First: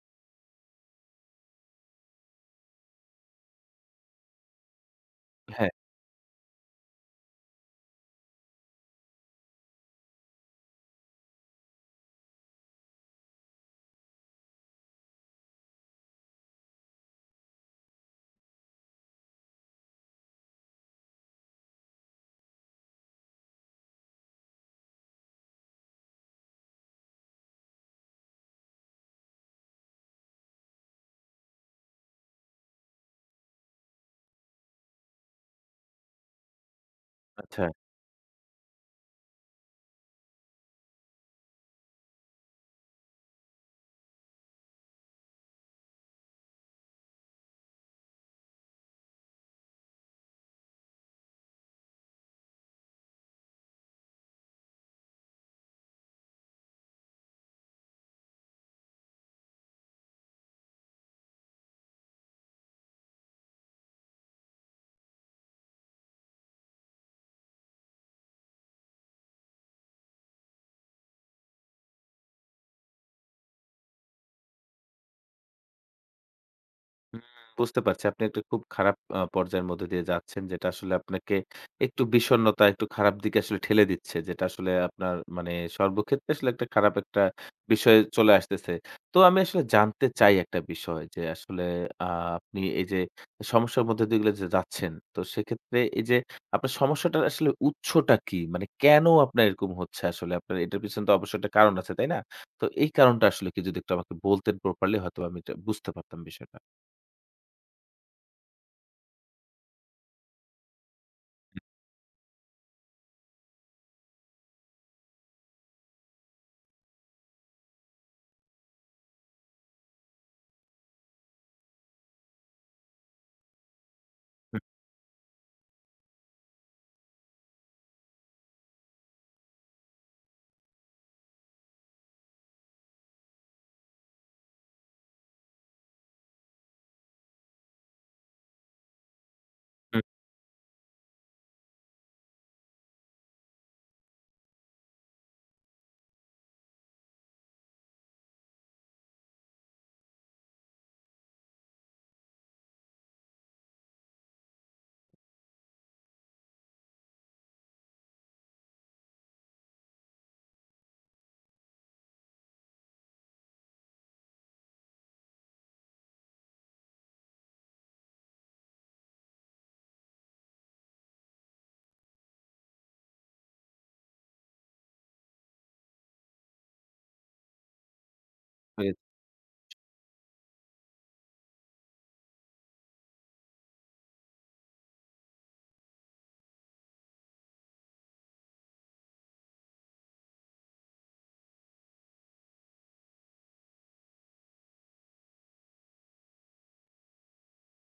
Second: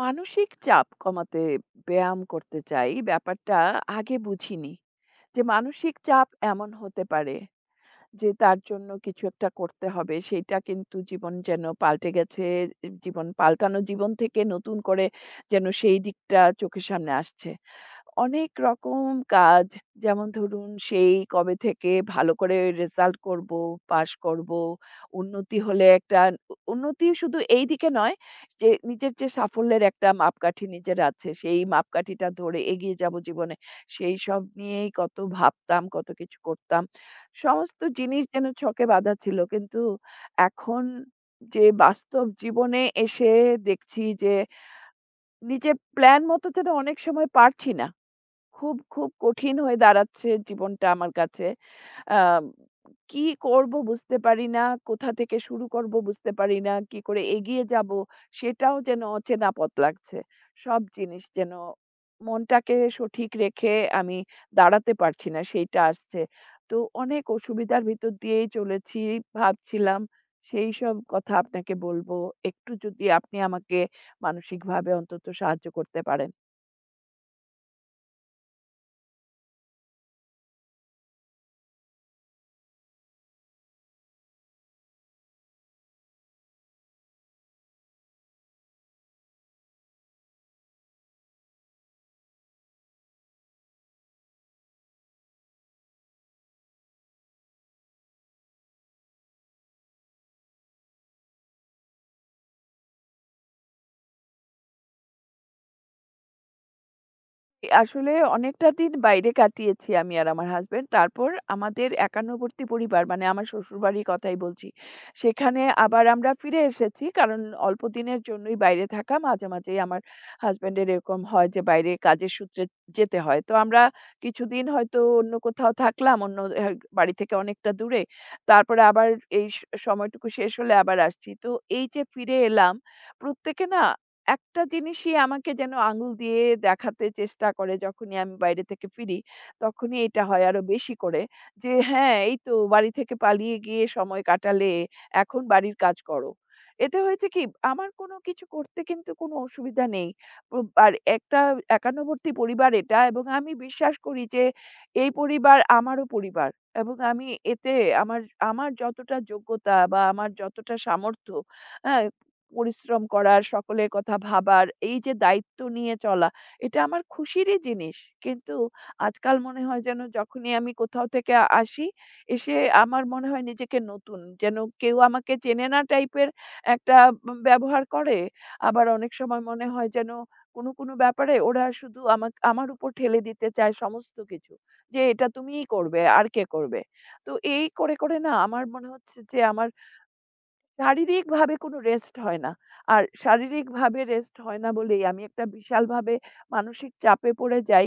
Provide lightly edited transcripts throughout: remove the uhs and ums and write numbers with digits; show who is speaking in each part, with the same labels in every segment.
Speaker 1: মানসিক চাপ কমাতে ব্যায়াম করতে চাই। ব্যাপারটা আগে বুঝিনি যে
Speaker 2: হ্যাঁ,
Speaker 1: মানসিক চাপ এমন হতে পারে যে তার জন্য কিছু একটা করতে হবে। সেইটা কিন্তু জীবন যেন পাল্টে গেছে। জীবন পাল্টানো জীবন থেকে নতুন করে যেন সেই দিকটা চোখের সামনে আসছে। অনেক রকম কাজ যেমন ধরুন সেই কবে থেকে ভালো করে রেজাল্ট করব, পাস করব, উন্নতি হলে একটা উন্নতি শুধু এইদিকে নয় যে নিজের যে সাফল্যের একটা মাপকাঠি নিজের আছে সেই মাপকাঠিটা ধরে এগিয়ে যাব জীবনে। সেই সব নিয়েই কত ভাবতাম, কত কিছু করতাম।
Speaker 2: আচ্ছা।
Speaker 1: সমস্ত জিনিস যেন ছকে বাঁধা ছিল। কিন্তু এখন যে বাস্তব জীবনে এসে দেখছি যে নিজের প্ল্যান মতো যেন অনেক সময় পারছি না। খুব, খুব কঠিন হয়ে দাঁড়াচ্ছে জীবনটা আমার কাছে। আম কি করব বুঝতে পারি না, কোথা থেকে শুরু করব বুঝতে পারি না, কি করে এগিয়ে যাব সেটাও যেন অচেনা পথ লাগছে। সব জিনিস যেন মনটাকে সঠিক রেখে আমি দাঁড়াতে পারছি না সেইটা আসছে। তো অনেক অসুবিধার ভিতর দিয়েই চলেছি ভাবছিলাম সেইসব কথা আপনাকে বলব। একটু যদি আপনি আমাকে মানসিকভাবে অন্তত সাহায্য করতে পারেন।
Speaker 2: হুম, বুঝতে পারছি। আপনি একটা খুব খারাপ পর্যায়ের মধ্যে দিয়ে যাচ্ছেন। যেটা আসলে আপনাকে একটু বিষণ্ণতা, একটু খারাপ দিকে আসলে ঠেলে দিচ্ছে। যেটা আসলে আপনার মানে সর্বক্ষেত্রে আসলে একটা খারাপ একটা বিষয় চলে আসতেছে। তো আমি আসলে জানতে চাই একটা বিষয় যে আসলে আ আপনি এই যে সমস্যার মধ্যে দিয়ে এগুলো যে যাচ্ছেন, তো সেক্ষেত্রে এই যে আপনার সমস্যাটার আসলে উৎসটা কি? মানে কেন আপনার এরকম হচ্ছে আসলে? আপনার এটার পিছনে তো অবশ্যই একটা কারণ আছে, তাই না? তো এই কারণটা আসলে কি যদি একটু আমাকে বলতেন প্রপারলি হয়তোবা আমি এটা বুঝতে পারতাম বিষয়টা।
Speaker 1: আসলে অনেকটা দিন বাইরে কাটিয়েছি আমি আর আমার হাসব্যান্ড। তারপর আমাদের একান্নবর্তী পরিবার মানে আমার শ্বশুরবাড়ির কথাই বলছি। সেখানে আবার আমরা ফিরে এসেছি। কারণ অল্পদিনের জন্যই বাইরে থাকা মাঝে, মাঝেই আমার হাসব্যান্ডের এরকম হয় যে বাইরে কাজের সূত্রে যেতে হয়। তো আমরা কিছুদিন হয়তো অন্য কোথাও থাকলাম, অন্য এহ বাড়ি থেকে অনেকটা দূরে। তারপরে আবার এই স সময়টুকু শেষ হলে আবার আসছি। তো এই যে ফিরে এলাম, প্রত্যেকে না একটা জিনিসই আমাকে যেন আঙুল দিয়ে দেখাতে চেষ্টা করে যখনই আমি বাইরে থেকে ফিরি, তখনই
Speaker 2: হুম,
Speaker 1: এটা হয় আরো বেশি করে যে, "হ্যাঁ, এই তো বাড়ি থেকে পালিয়ে গিয়ে সময় কাটালে, এখন বাড়ির কাজ করো।" এতে হয়েছে কি, আমার কোনো কিছু করতে কিন্তু কোনো অসুবিধা নেই। আর একটা একান্নবর্তী পরিবার এটা এবং আমি বিশ্বাস করি যে, এই পরিবার আমারও পরিবার এবং আমি এতে আমার, আমার যতটা যোগ্যতা বা আমার যতটা সামর্থ্য, হ্যাঁ? পরিশ্রম করার, সকলের কথা ভাবার, এই যে দায়িত্ব নিয়ে চলা, এটা আমার খুশিরই জিনিস। কিন্তু আজকাল মনে হয় যেন যখনই আমি কোথাও থেকে আসি, এসে আমার মনে হয় নিজেকে নতুন। যেন কেউ আমাকে চেনে না টাইপের একটা ব্যবহার করে। আবার
Speaker 2: হয়েছে।
Speaker 1: অনেক সময় মনে হয় যেন কোনো, কোনো ব্যাপারে ওরা শুধু আমার উপর ঠেলে দিতে চায় সমস্ত কিছু। যে এটা তুমিই করবে, আর কে করবে? তো এই করে, করে না আমার মনে হচ্ছে যে আমার শারীরিকভাবে কোনো রেস্ট হয় না। আর শারীরিকভাবে রেস্ট হয় না বলেই আমি একটা বিশালভাবে মানসিক চাপে পড়ে যাই।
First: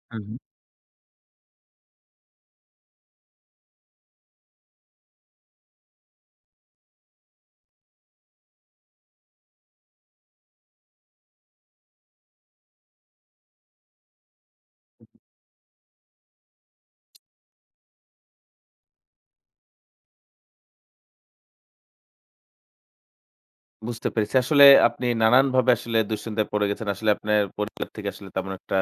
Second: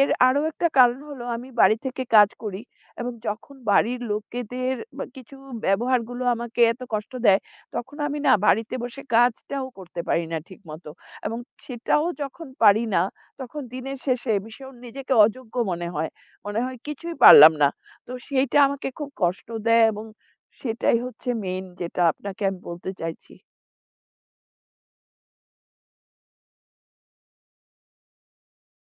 Speaker 1: এর
Speaker 2: হু, হু।
Speaker 1: আরো একটা কারণ হলো আমি বাড়ি থেকে কাজ করি এবং যখন বাড়ির লোকেদের বা কিছু ব্যবহারগুলো আমাকে এত কষ্ট দেয়, তখন আমি না বাড়িতে বসে কাজটাও করতে পারি না ঠিকমতো। এবং সেটাও যখন পারি না, তখন দিনের শেষে ভীষণ নিজেকে অযোগ্য মনে হয়। মনে হয় কিছুই পারলাম না। তো সেইটা আমাকে খুব কষ্ট দেয় এবং সেটাই হচ্ছে মেইন যেটা আপনাকে আমি বলতে চাইছি।
Speaker 2: বুঝতে পেরেছি। আসলে আপনি নানানভাবে আসলে দুশ্চিন্তায় পড়ে গেছেন। আসলে আপনার পরিবার থেকে আসলে তেমন একটা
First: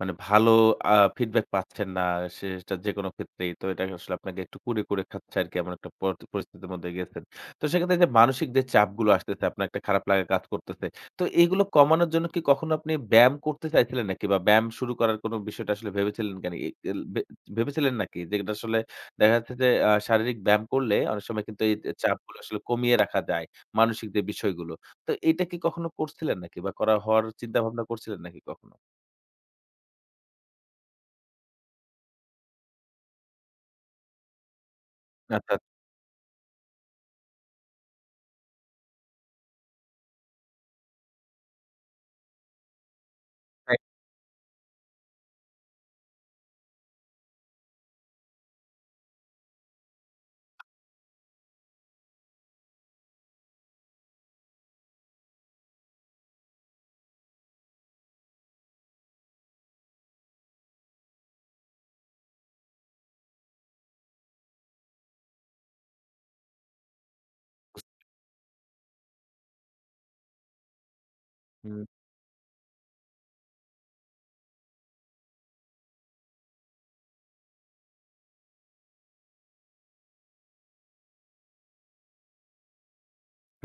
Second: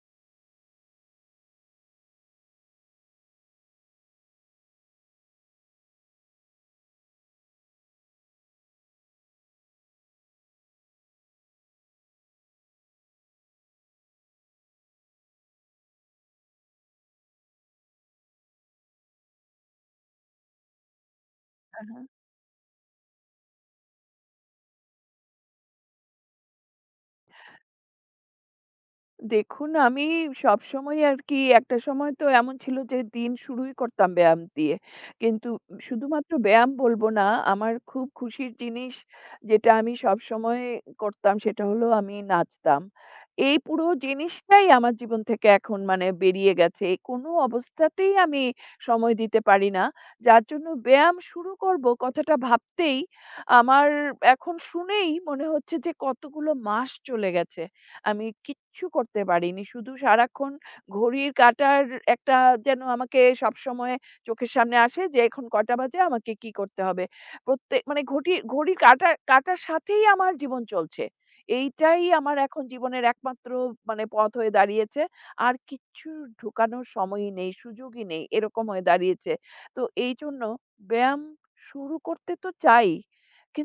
Speaker 2: মানে ভালো ফিডব্যাক পাচ্ছেন না। সেটা যেকোনো ক্ষেত্রেই। তো এটা আসলে আপনাকে একটু কুরে, কুরে খাচ্ছে আরকি। এমন একটা পরিস্থিতির মধ্যে গেছেন। তো সেক্ষেত্রে যে মানসিক যে চাপগুলো আসতেছে, আপনার একটা খারাপ লাগা কাজ করতেছে। তো এগুলো কমানোর জন্য কি কখনো আপনি ব্যায়াম করতে চাইছিলেন নাকি? বা ব্যায়াম শুরু করার কোনো বিষয়টা আসলে ভেবেছিলেন কেন? এ এল ভে ভেবেছিলেন নাকি? যেটা আসলে দেখা যাচ্ছে যে শারীরিক ব্যায়াম করলে অনেক সময় কিন্তু এই
Speaker 1: আহা!
Speaker 2: চাপগুলো আসলে কমিয়ে রাখা যায়। মানসিক যে বিষয়গুলো। তো এইটা কি কখনো করছিলেন নাকি? বা করা হওয়ার চিন্তাভাবনা করছিলেন নাকি কখনো?
Speaker 1: দেখুন, আমি সবসময়ই আরকি একটা সময় তো এমন ছিল যে দিন শুরুই করতাম ব্যায়াম দিয়ে। কিন্তু
Speaker 2: আচ্ছা।
Speaker 1: শুধুমাত্র ব্যায়াম বলবো না, আমার খুব খুশির জিনিস যেটা আমি সবসময় করতাম সেটা হলো আমি নাচতাম। এই
Speaker 2: আচ্ছা।
Speaker 1: পুরো জিনিসটাই আমার জীবন থেকে এখন মানে বেরিয়ে গেছে। এই কোনো অবস্থাতেই আমি সময় দিতে পারি না। যার জন্য ব্যায়াম শুরু করব কথাটা ভাবতেই আমার এখন শুনেই মনে হচ্ছে যে কতগুলো মাস চলে গেছে। আমি কিচ্ছু করতে পারিনি। শুধু সারাক্ষণ ঘড়ির কাঁটার একটা যেন আমাকে সবসময় চোখের সামনে আসে যে, এখন কটা বাজে? আমাকে কি করতে হবে? প্রত্যেক মানে ঘটি ঘড়ির কাঁটা কাঁটার সাথেই আমার জীবন চলছে।
Speaker 2: হুম।
Speaker 1: এইটাই আমার এখন জীবনের একমাত্র মানে পথ হয়ে দাঁড়িয়েছে। আর কিচ্ছু ঢোকানোর সময়ই নেই, সুযোগই নেই। এরকম হয়ে দাঁড়িয়েছে। তো এইজন্য ব্যায়াম শুরু করতে তো চাই।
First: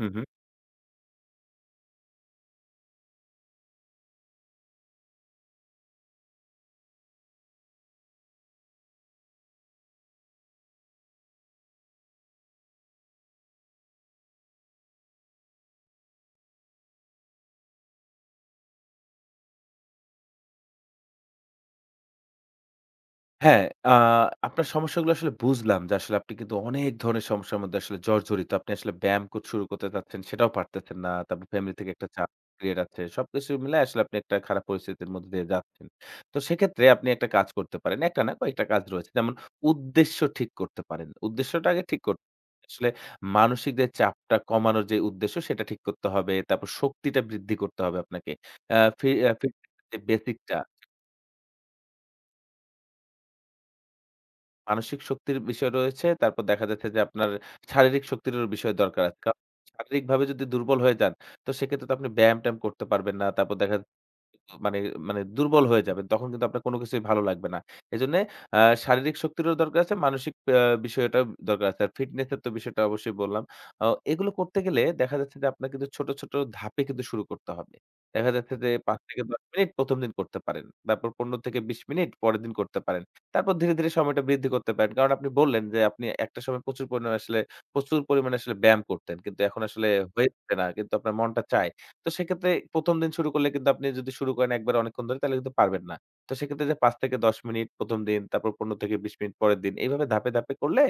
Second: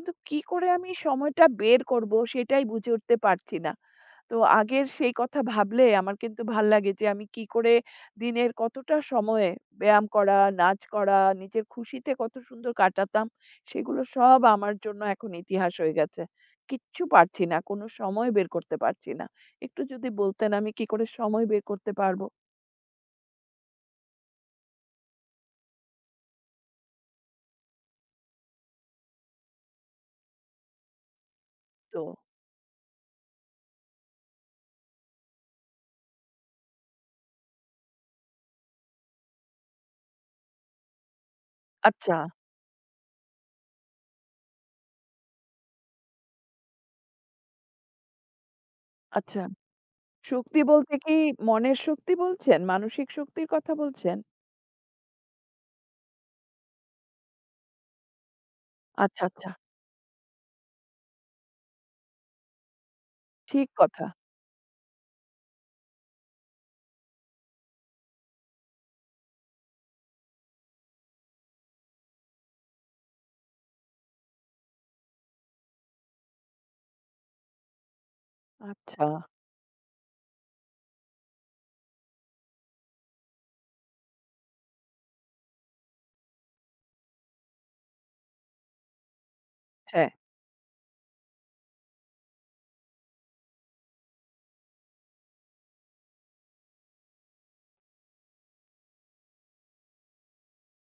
Speaker 2: হু, হু।
Speaker 1: কি করে আমি সময়টা বের করব? সেটাই বুঝে উঠতে পারছি না। তো আগের সেই কথা ভাবলে আমার কিন্তু ভাল লাগে যে আমি কি করে দিনের কতটা সময়ে ব্যায়াম করা, নাচ করা, নিজের খুশিতে কত সুন্দর কাটাতাম সেগুলো সব আমার জন্য এখন ইতিহাস হয়ে গেছে। কিচ্ছু পারছি না, কোনো সময় বের করতে পারছি না। একটু যদি বলতেন আমি কি করে সময় বের করতে পারব
Speaker 2: হ্যাঁ, আ আপনার সমস্যাগুলো আসলে বুঝলাম যে আসলে আপনি কিন্তু অনেক ধরনের সমস্যার মধ্যে আসলে জর্জরিত। আপনি আসলে ব্যায়াম শুরু করতে চাচ্ছেন সেটাও পারতেছেন না। তারপর ফ্যামিলি থেকে
Speaker 1: তো?
Speaker 2: একটা চাপ ক্রিয়েট আছে। সবকিছু মিলায়ে আসলে আপনি একটা খারাপ পরিস্থিতির মধ্যে দিয়ে যাচ্ছেন। তো সেক্ষেত্রে আপনি একটা কাজ করতে পারেন। একটা না কয়েকটা কাজ রয়েছে। যেমন উদ্দেশ্য ঠিক করতে পারেন। উদ্দেশ্যটা আগে ঠিক
Speaker 1: আচ্ছা,
Speaker 2: করতে আসলে মানসিক যে চাপটা কমানোর যে উদ্দেশ্য সেটা ঠিক করতে হবে। তারপর শক্তিটা বৃদ্ধি করতে হবে আপনাকে। আ ফি আ
Speaker 1: আচ্ছা।
Speaker 2: ফিটনেস এর যে বেসিকটা
Speaker 1: শক্তি বলতে কি মনের শক্তি বলছেন? মানসিক শক্তির কথা বলছেন?
Speaker 2: মানসিক শক্তির বিষয় রয়েছে। তারপর দেখা যাচ্ছে যে আপনার শারীরিক শক্তিরও বিষয় দরকার আছে।
Speaker 1: আচ্ছা,
Speaker 2: কারণ
Speaker 1: আচ্ছা।
Speaker 2: শারীরিকভাবে যদি দুর্বল হয়ে যান, তো সেক্ষেত্রে তো আপনি ব্যায়াম-ট্যায়াম করতে পারবেন না। তারপর
Speaker 1: ঠিক
Speaker 2: দেখা
Speaker 1: কথা।
Speaker 2: মানে মানে দুর্বল হয়ে যাবেন। তখন কিন্তু আপনার কোনো কিছুই ভালো লাগবে না। এজন্যে আ শারীরিক শক্তিরও দরকার আছে, মানসিক বিষয়টাও দরকার আছে। আর ফিটনেস এর তো বিষয়টা অবশ্যই বললাম। আ এগুলো করতে গেলে দেখা যাচ্ছে যে আপনার কিন্তু ছোট, ছোট ধাপে কিন্তু শুরু করতে হবে। দেখা যাচ্ছে যে ৫
Speaker 1: আচ্ছা।
Speaker 2: থেকে ১০ মিনিট ১ম দিন করতে পারেন। তারপর ১৫-২০ মিনিট পরের দিন করতে পারেন। তারপর ধীরে, ধীরে সময়টা বৃদ্ধি করতে পারেন। কারণ আপনি বললেন যে আপনি একটা সময় প্রচুর পরিমাণে আসলে ব্যায়াম করতেন। কিন্তু এখন আসলে
Speaker 1: হ্যাঁ।
Speaker 2: হয়ে উঠছে না। কিন্তু আপনার মনটা চায়। তো সেক্ষেত্রে ১ম দিন শুরু করলে কিন্তু আপনি যদি শুরু করেন একবারে অনেকক্ষণ ধরে তাহলে কিন্তু পারবেন না। তো সেক্ষেত্রে যে ৫ থেকে ১০ মিনিট ১ম দিন, তারপর ১৫-২০ মিনিট পরের দিন। এইভাবে ধাপে, ধাপে করলে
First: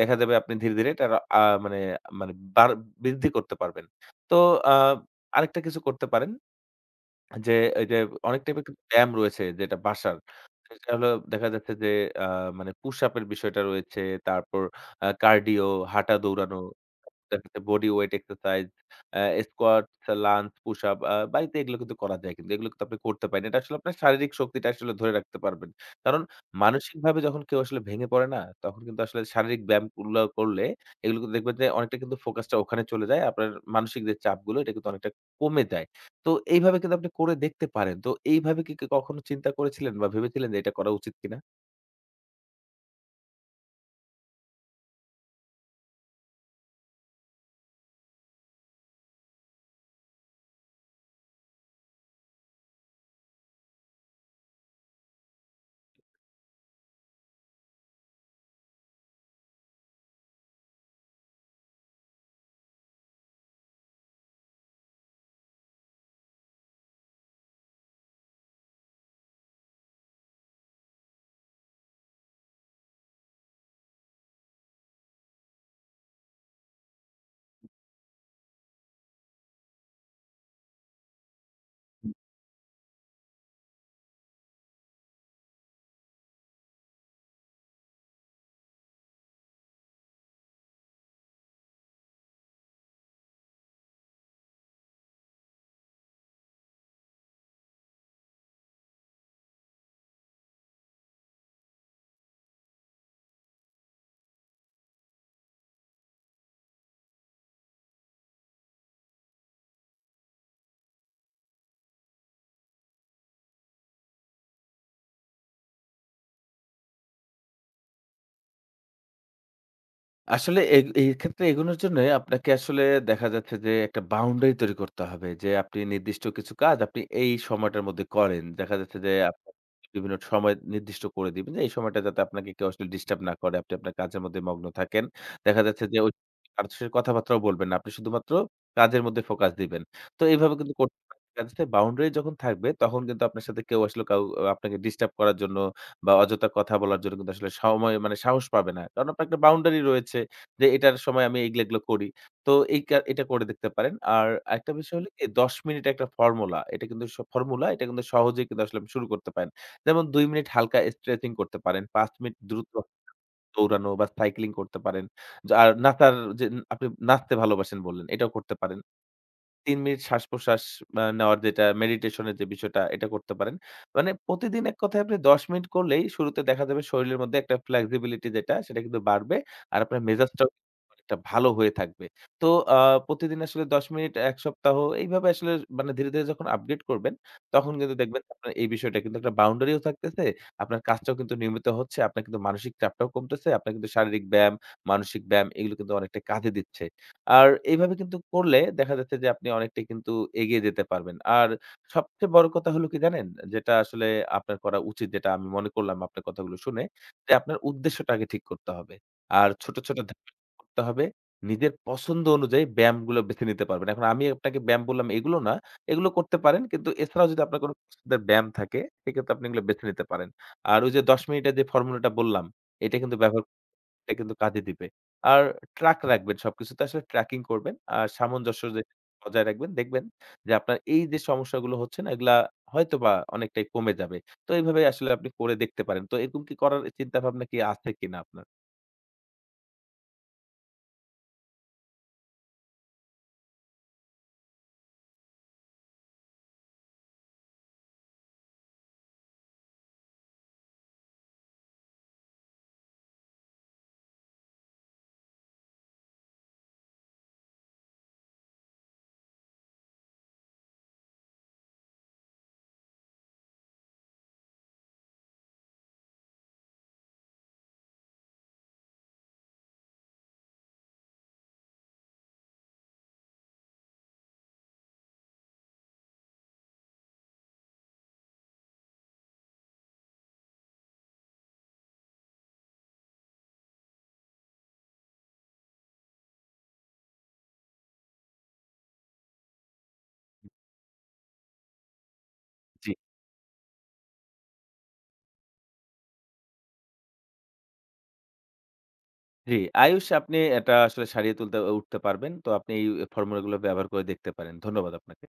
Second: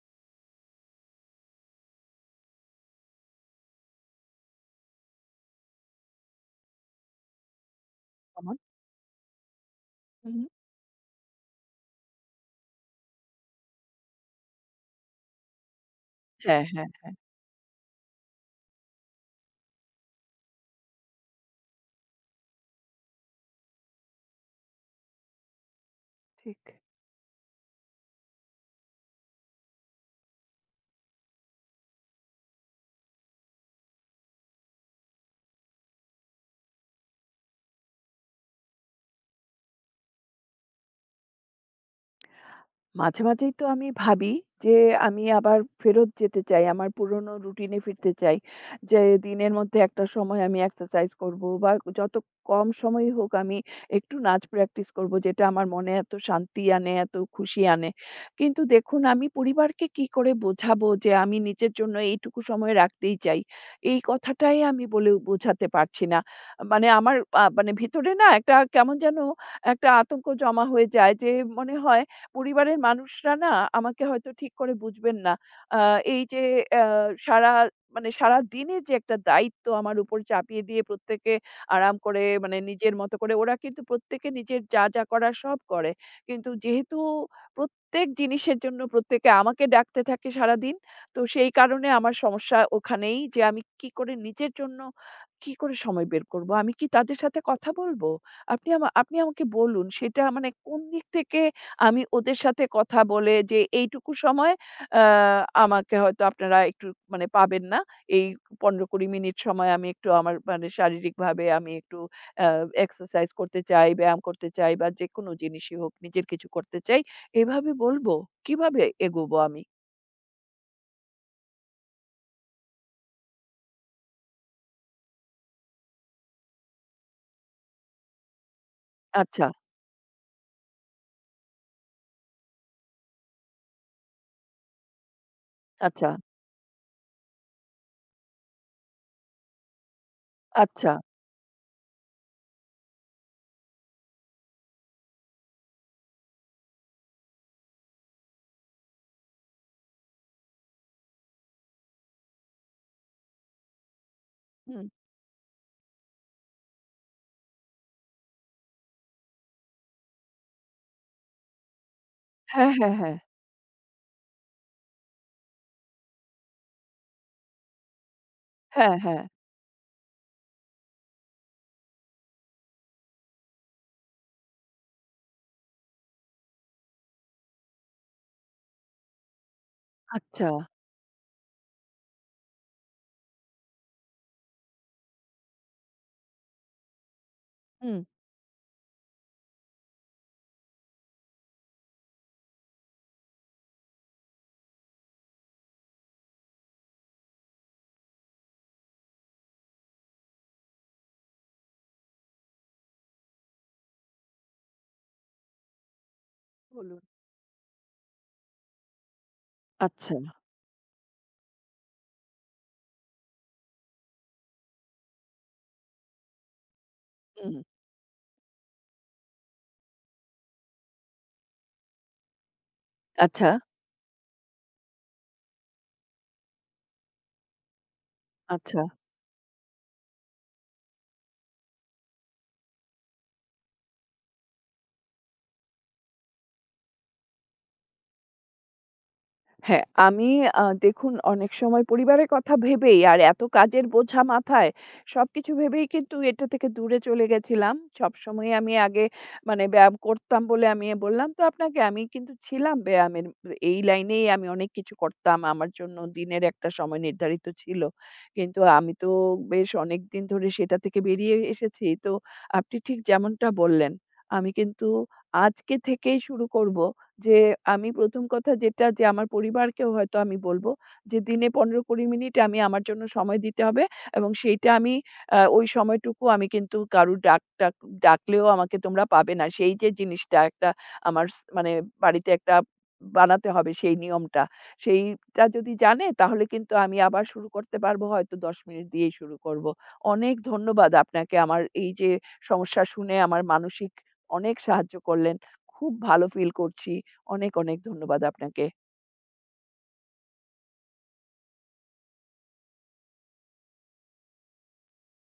Speaker 2: দেখা যাবে আপনি ধীরে, ধীরে এটার আ মানে মানে বৃদ্ধি করতে পারবেন। তো আ আরেকটা কিছু করতে পারেন যে এই যে অনেক
Speaker 1: কেমন?
Speaker 2: টাইপের কিন্তু ব্যায়াম রয়েছে যেটা বাসার।
Speaker 1: হুম, হুম।
Speaker 2: সেটা হলো দেখা যাচ্ছে যে আ মানে পুশ আপ এর বিষয়টা রয়েছে, তারপর কার্ডিও, হাঁটা দৌড়ানো।
Speaker 1: হ্যাঁ, হ্যাঁ।
Speaker 2: তারপরে বডি ওয়েট এক্সারসাইজ, আ স্কোয়াট, লাঞ্জ, পুশ-আপ বাড়িতে এগুলো কিন্তু করা যায় কিন্তু এগুলো কিন্তু আপনি করতে পারেন। এটা আসলে আপনার শারীরিক শক্তিটা আসলে ধরে রাখতে পারবেন। কারণ
Speaker 1: ঠিক।
Speaker 2: মানসিকভাবে যখন কেউ আসলে ভেঙে পড়ে না, তখন কিন্তু আসলে শারীরিক ব্যায়ামগুলো করলে এগুলো কিন্তু দেখবেন যে অনেকটা কিন্তু ফোকাসটা ওখানে চলে যায়। আপনার মানসিক যে চাপগুলো এটা কিন্তু অনেকটা কমে যায়। তো এইভাবে কিন্তু আপনি করে দেখতে পারেন। তো এইভাবে কি কি কখনো চিন্তা করেছিলেন বা ভেবেছিলেন যে এটা করা উচিত কিনা?
Speaker 1: মাঝে, মাঝেই তো আমি ভাবি যে আমি আবার ফেরত যেতে চাই। আমার পুরনো রুটিনে ফিরতে চাই। যে দিনের মধ্যে একটা সময় আমি এক্সারসাইজ করব বা যত কম সময়ই হোক আমি একটু নাচ প্র্যাকটিস করব যেটা আমার মনে এত শান্তি আনে, এত খুশি আনে। কিন্তু দেখুন আমি পরিবারকে কি করে বোঝাবো যে আমি নিজের জন্য এইটুকু সময় রাখতেই চাই। এই কথাটাই আমি বলে বোঝাতে পারছি না। মানে আমার মানে ভিতরে না একটা কেমন যেন একটা আতঙ্ক জমা হয়ে যায় যে মনে হয় পরিবারের মানুষরা না আমাকে হয়তো ঠিক করে বুঝবেন না। আ এই যে আ সারা মানে সারাদিনের যে একটা দায়িত্ব আমার উপর চাপিয়ে দিয়ে প্রত্যেকে আরাম করে মানে নিজের মতো করে ওরা কিন্তু প্রত্যেকে নিজের যা, যা করার সব করে। কিন্তু যেহেতু প্রত্যেক জিনিসের জন্য প্রত্যেকে আমাকে ডাকতে থাকে সারাদিন। তো সেই কারণে আমার সমস্যা ওখানেই যে আমি কি করে নিজের জন্য কি করে সময় বের করব? আমি কি তাদের সাথে কথা বলব? আপনি আমাকে বলুন সেটা মানে কোন দিক থেকে আমি ওদের সাথে কথা বলে যে এইটুকু সময় আ আমাকে হয়তো আপনারা একটু মানে পাবেন না। এই ১৫-২০ মিনিট সময় আমি একটু আমার মানে শারীরিকভাবে আমি একটু আ এক্সারসাইজ করতে চাই, ব্যায়াম করতে চাই বা যেকোনো জিনিসই হোক নিজের কিছু করতে চাই। এভাবে বলব? কিভাবে এগোবো আমি?
Speaker 2: আসলে এই ক্ষেত্রে এগোনোর জন্য আপনাকে আসলে দেখা যাচ্ছে যে একটা বাউন্ডারি তৈরি করতে হবে। যে আপনি নির্দিষ্ট কিছু কাজ আপনি এই সময়টার মধ্যে করেন। দেখা যাচ্ছে যে
Speaker 1: আচ্ছা,
Speaker 2: আপনার বিভিন্ন সময় নির্দিষ্ট করে দিবেন যে এই সময়টা যাতে আপনাকে কেউ আসলে ডিস্টার্ব না করে। আপনি আপনার কাজের মধ্যে মগ্ন থাকেন। দেখা যাচ্ছে যে
Speaker 1: আচ্ছা,
Speaker 2: ওই কারো সাথে কথাবার্তাও বলবেন না। আপনি শুধুমাত্র কাজের মধ্যে ফোকাস দিবেন। তো এইভাবে কিন্তু
Speaker 1: আচ্ছা।
Speaker 2: করতে পারেন। দেখা যাচ্ছে বাউন্ডারি যখন থাকবে তখন কিন্তু আপনার সাথে কেউ আসলে আপনাকে ডিস্টার্ব করার জন্য বা অযথা কথা বলার জন্য কিন্তু আসলে সময় মানে সাহস পাবে না। কারণ আপনার একটা বাউন্ডারি রয়েছে যে, এটার সময় আমি এগুলা, এগুলো করি। তো এই এটা করে দেখতে পারেন। আর আরেকটা
Speaker 1: হুম।
Speaker 2: বিষয় হলো কি ১০ মিনিট একটা ফর্মুলা। এটা কিন্তু ফর্মুলা এটা কিন্তু সহজেই কিন্তু আসলে আপনি শুরু করতে পারেন। যেমন ২ মিনিট হালকা স্ট্রেচিং করতে পারেন, ৫ মিনিট
Speaker 1: হ্যাঁ,
Speaker 2: দ্রুত
Speaker 1: হ্যাঁ, হ্যাঁ।
Speaker 2: দৌড়ানো বা সাইক্লিং করতে পারেন। যা আর নাচার যে আপনি নাচতে ভালোবাসেন বললেন, এটাও করতে পারেন।
Speaker 1: হ্যাঁ, হ্যাঁ।
Speaker 2: ৩ মিনিট শ্বাস-প্রশ্বাস নেওয়ার যেটা মেডিটেশন এর যে বিষয়টা এটা করতে পারেন। মানে প্রতিদিন এক কথায় আপনি ১০ মিনিট করলেই শুরুতে দেখা যাবে শরীরের মধ্যে একটা flexibility যেটা সেটা কিন্তু বাড়বে। আর আপনার
Speaker 1: আচ্ছা।
Speaker 2: মেজাজটাও অনেকটা ভালো হয়ে থাকবে। তো আ প্রতিদিন আসলে ১০ মিনিট ১ সপ্তাহ এইভাবে আসলে মানে ধীরে, ধীরে যখন আপডেট করবেন তখন কিন্তু
Speaker 1: হুম।
Speaker 2: দেখবেন আপনার এই বিষয়টা কিন্তু একটা বাউন্ডারিও থাকতেছে। আপনার কাজটাও কিন্তু নিয়মিত হচ্ছে। আপনার কিন্তু মানসিক চাপটাও কমতেছে। আপনার কিন্তু শারীরিক ব্যায়াম, মানসিক ব্যায়াম এগুলো কিন্তু অনেকটা কাজে দিচ্ছে। আর এইভাবে কিন্তু করলে দেখা যাচ্ছে যে আপনি অনেকটাই কিন্তু এগিয়ে যেতে পারবেন। আর সবচেয়ে বড় কথা হলো কি জানেন? যেটা আসলে আপনার করা উচিত যেটা আমি মনে করলাম আপনার কথাগুলো শুনে,
Speaker 1: বলুন।
Speaker 2: যে আপনার উদ্দেশ্যটা আগে ঠিক করতে হবে। আর ছোট, ছোট
Speaker 1: আচ্ছা।
Speaker 2: ধাপে করতে হবে। নিজের পছন্দ অনুযায়ী ব্যায়ামগুলো বেছে নিতে পারবেন। এখন আমি আপনাকে ব্যায়াম বললাম এগুলো না, এগুলো করতে পারেন। কিন্তু এছাড়াও যদি
Speaker 1: হুম।
Speaker 2: আপনার কোনো পছন্দের ব্যায়াম থাকে সেক্ষেত্রে আপনি এগুলো বেছে নিতে পারেন। আর ওই যে ১০ মিনিটের যে ফর্মুলাটা বললাম, এটা কিন্তু ব্যবহার
Speaker 1: আচ্ছা,
Speaker 2: এটা কিন্তু কাজে দিবে। আর ট্র্যাক রাখবেন সবকিছুতে আসলে ট্র্যাকিং করবেন। আর সামঞ্জস্য
Speaker 1: আচ্ছা।
Speaker 2: যে বজায় রাখবেন, দেখবেন যে আপনার এই যে সমস্যাগুলো হচ্ছে না, এগুলা হয়তোবা অনেকটাই কমে যাবে। তো এইভাবে আসলে আপনি করে দেখতে পারেন। তো এরকম কি করার চিন্তাভাবনা কি আছে কিনা আপনার?
Speaker 1: হ্যাঁ, আমি দেখুন অনেক সময় পরিবারের কথা ভেবেই আর এত কাজের বোঝা মাথায় সবকিছু ভেবেই কিন্তু এটা থেকে দূরে চলে গেছিলাম। সবসময়ই আমি আগে মানে ব্যায়াম করতাম বলে আমি বললাম তো আপনাকে আমি কিন্তু ছিলাম ব্যায়ামের এই লাইনেই আমি অনেক কিছু করতাম। আমার জন্য দিনের একটা সময় নির্ধারিত ছিল। কিন্তু আমি তো বেশ অনেকদিন ধরে সেটা থেকে বেরিয়ে এসেছি। তো আপনি ঠিক যেমনটা বললেন, আমি কিন্তু আজকে থেকেই শুরু করব। যে আমি ১ম কথা যেটা যে আমার পরিবারকেও হয়তো আমি বলব যে দিনে ১৫-২০ মিনিট আমি আমার জন্য সময় দিতে হবে এবং সেইটা আমি ওই সময়টুকু আমি কিন্তু কারুর ডাক টাক ডাকলেও আমাকে তোমরা পাবে না। সেই যে জিনিসটা একটা আমার স মানে বাড়িতে একটা বানাতে হবে সেই নিয়মটা। সেইটা যদি জানে তাহলে কিন্তু আমি আবার শুরু করতে পারব হয়তো ১০ মিনিট দিয়েই শুরু করব। অনেক ধন্যবাদ আপনাকে আমার এই যে সমস্যা
Speaker 2: জি।
Speaker 1: শুনে আমার মানসিক অনেক সাহায্য করলেন। খুব ভালো ফিল করছি। অনেক, অনেক ধন্যবাদ আপনাকে।
Speaker 2: জি, আয়ুষ আপনি এটা আসলে সারিয়ে তুলতে উঠতে পারবেন। তো আপনি এই ফর্মুলাগুলো ব্যবহার করে দেখতে পারেন। ধন্যবাদ আপনাকে।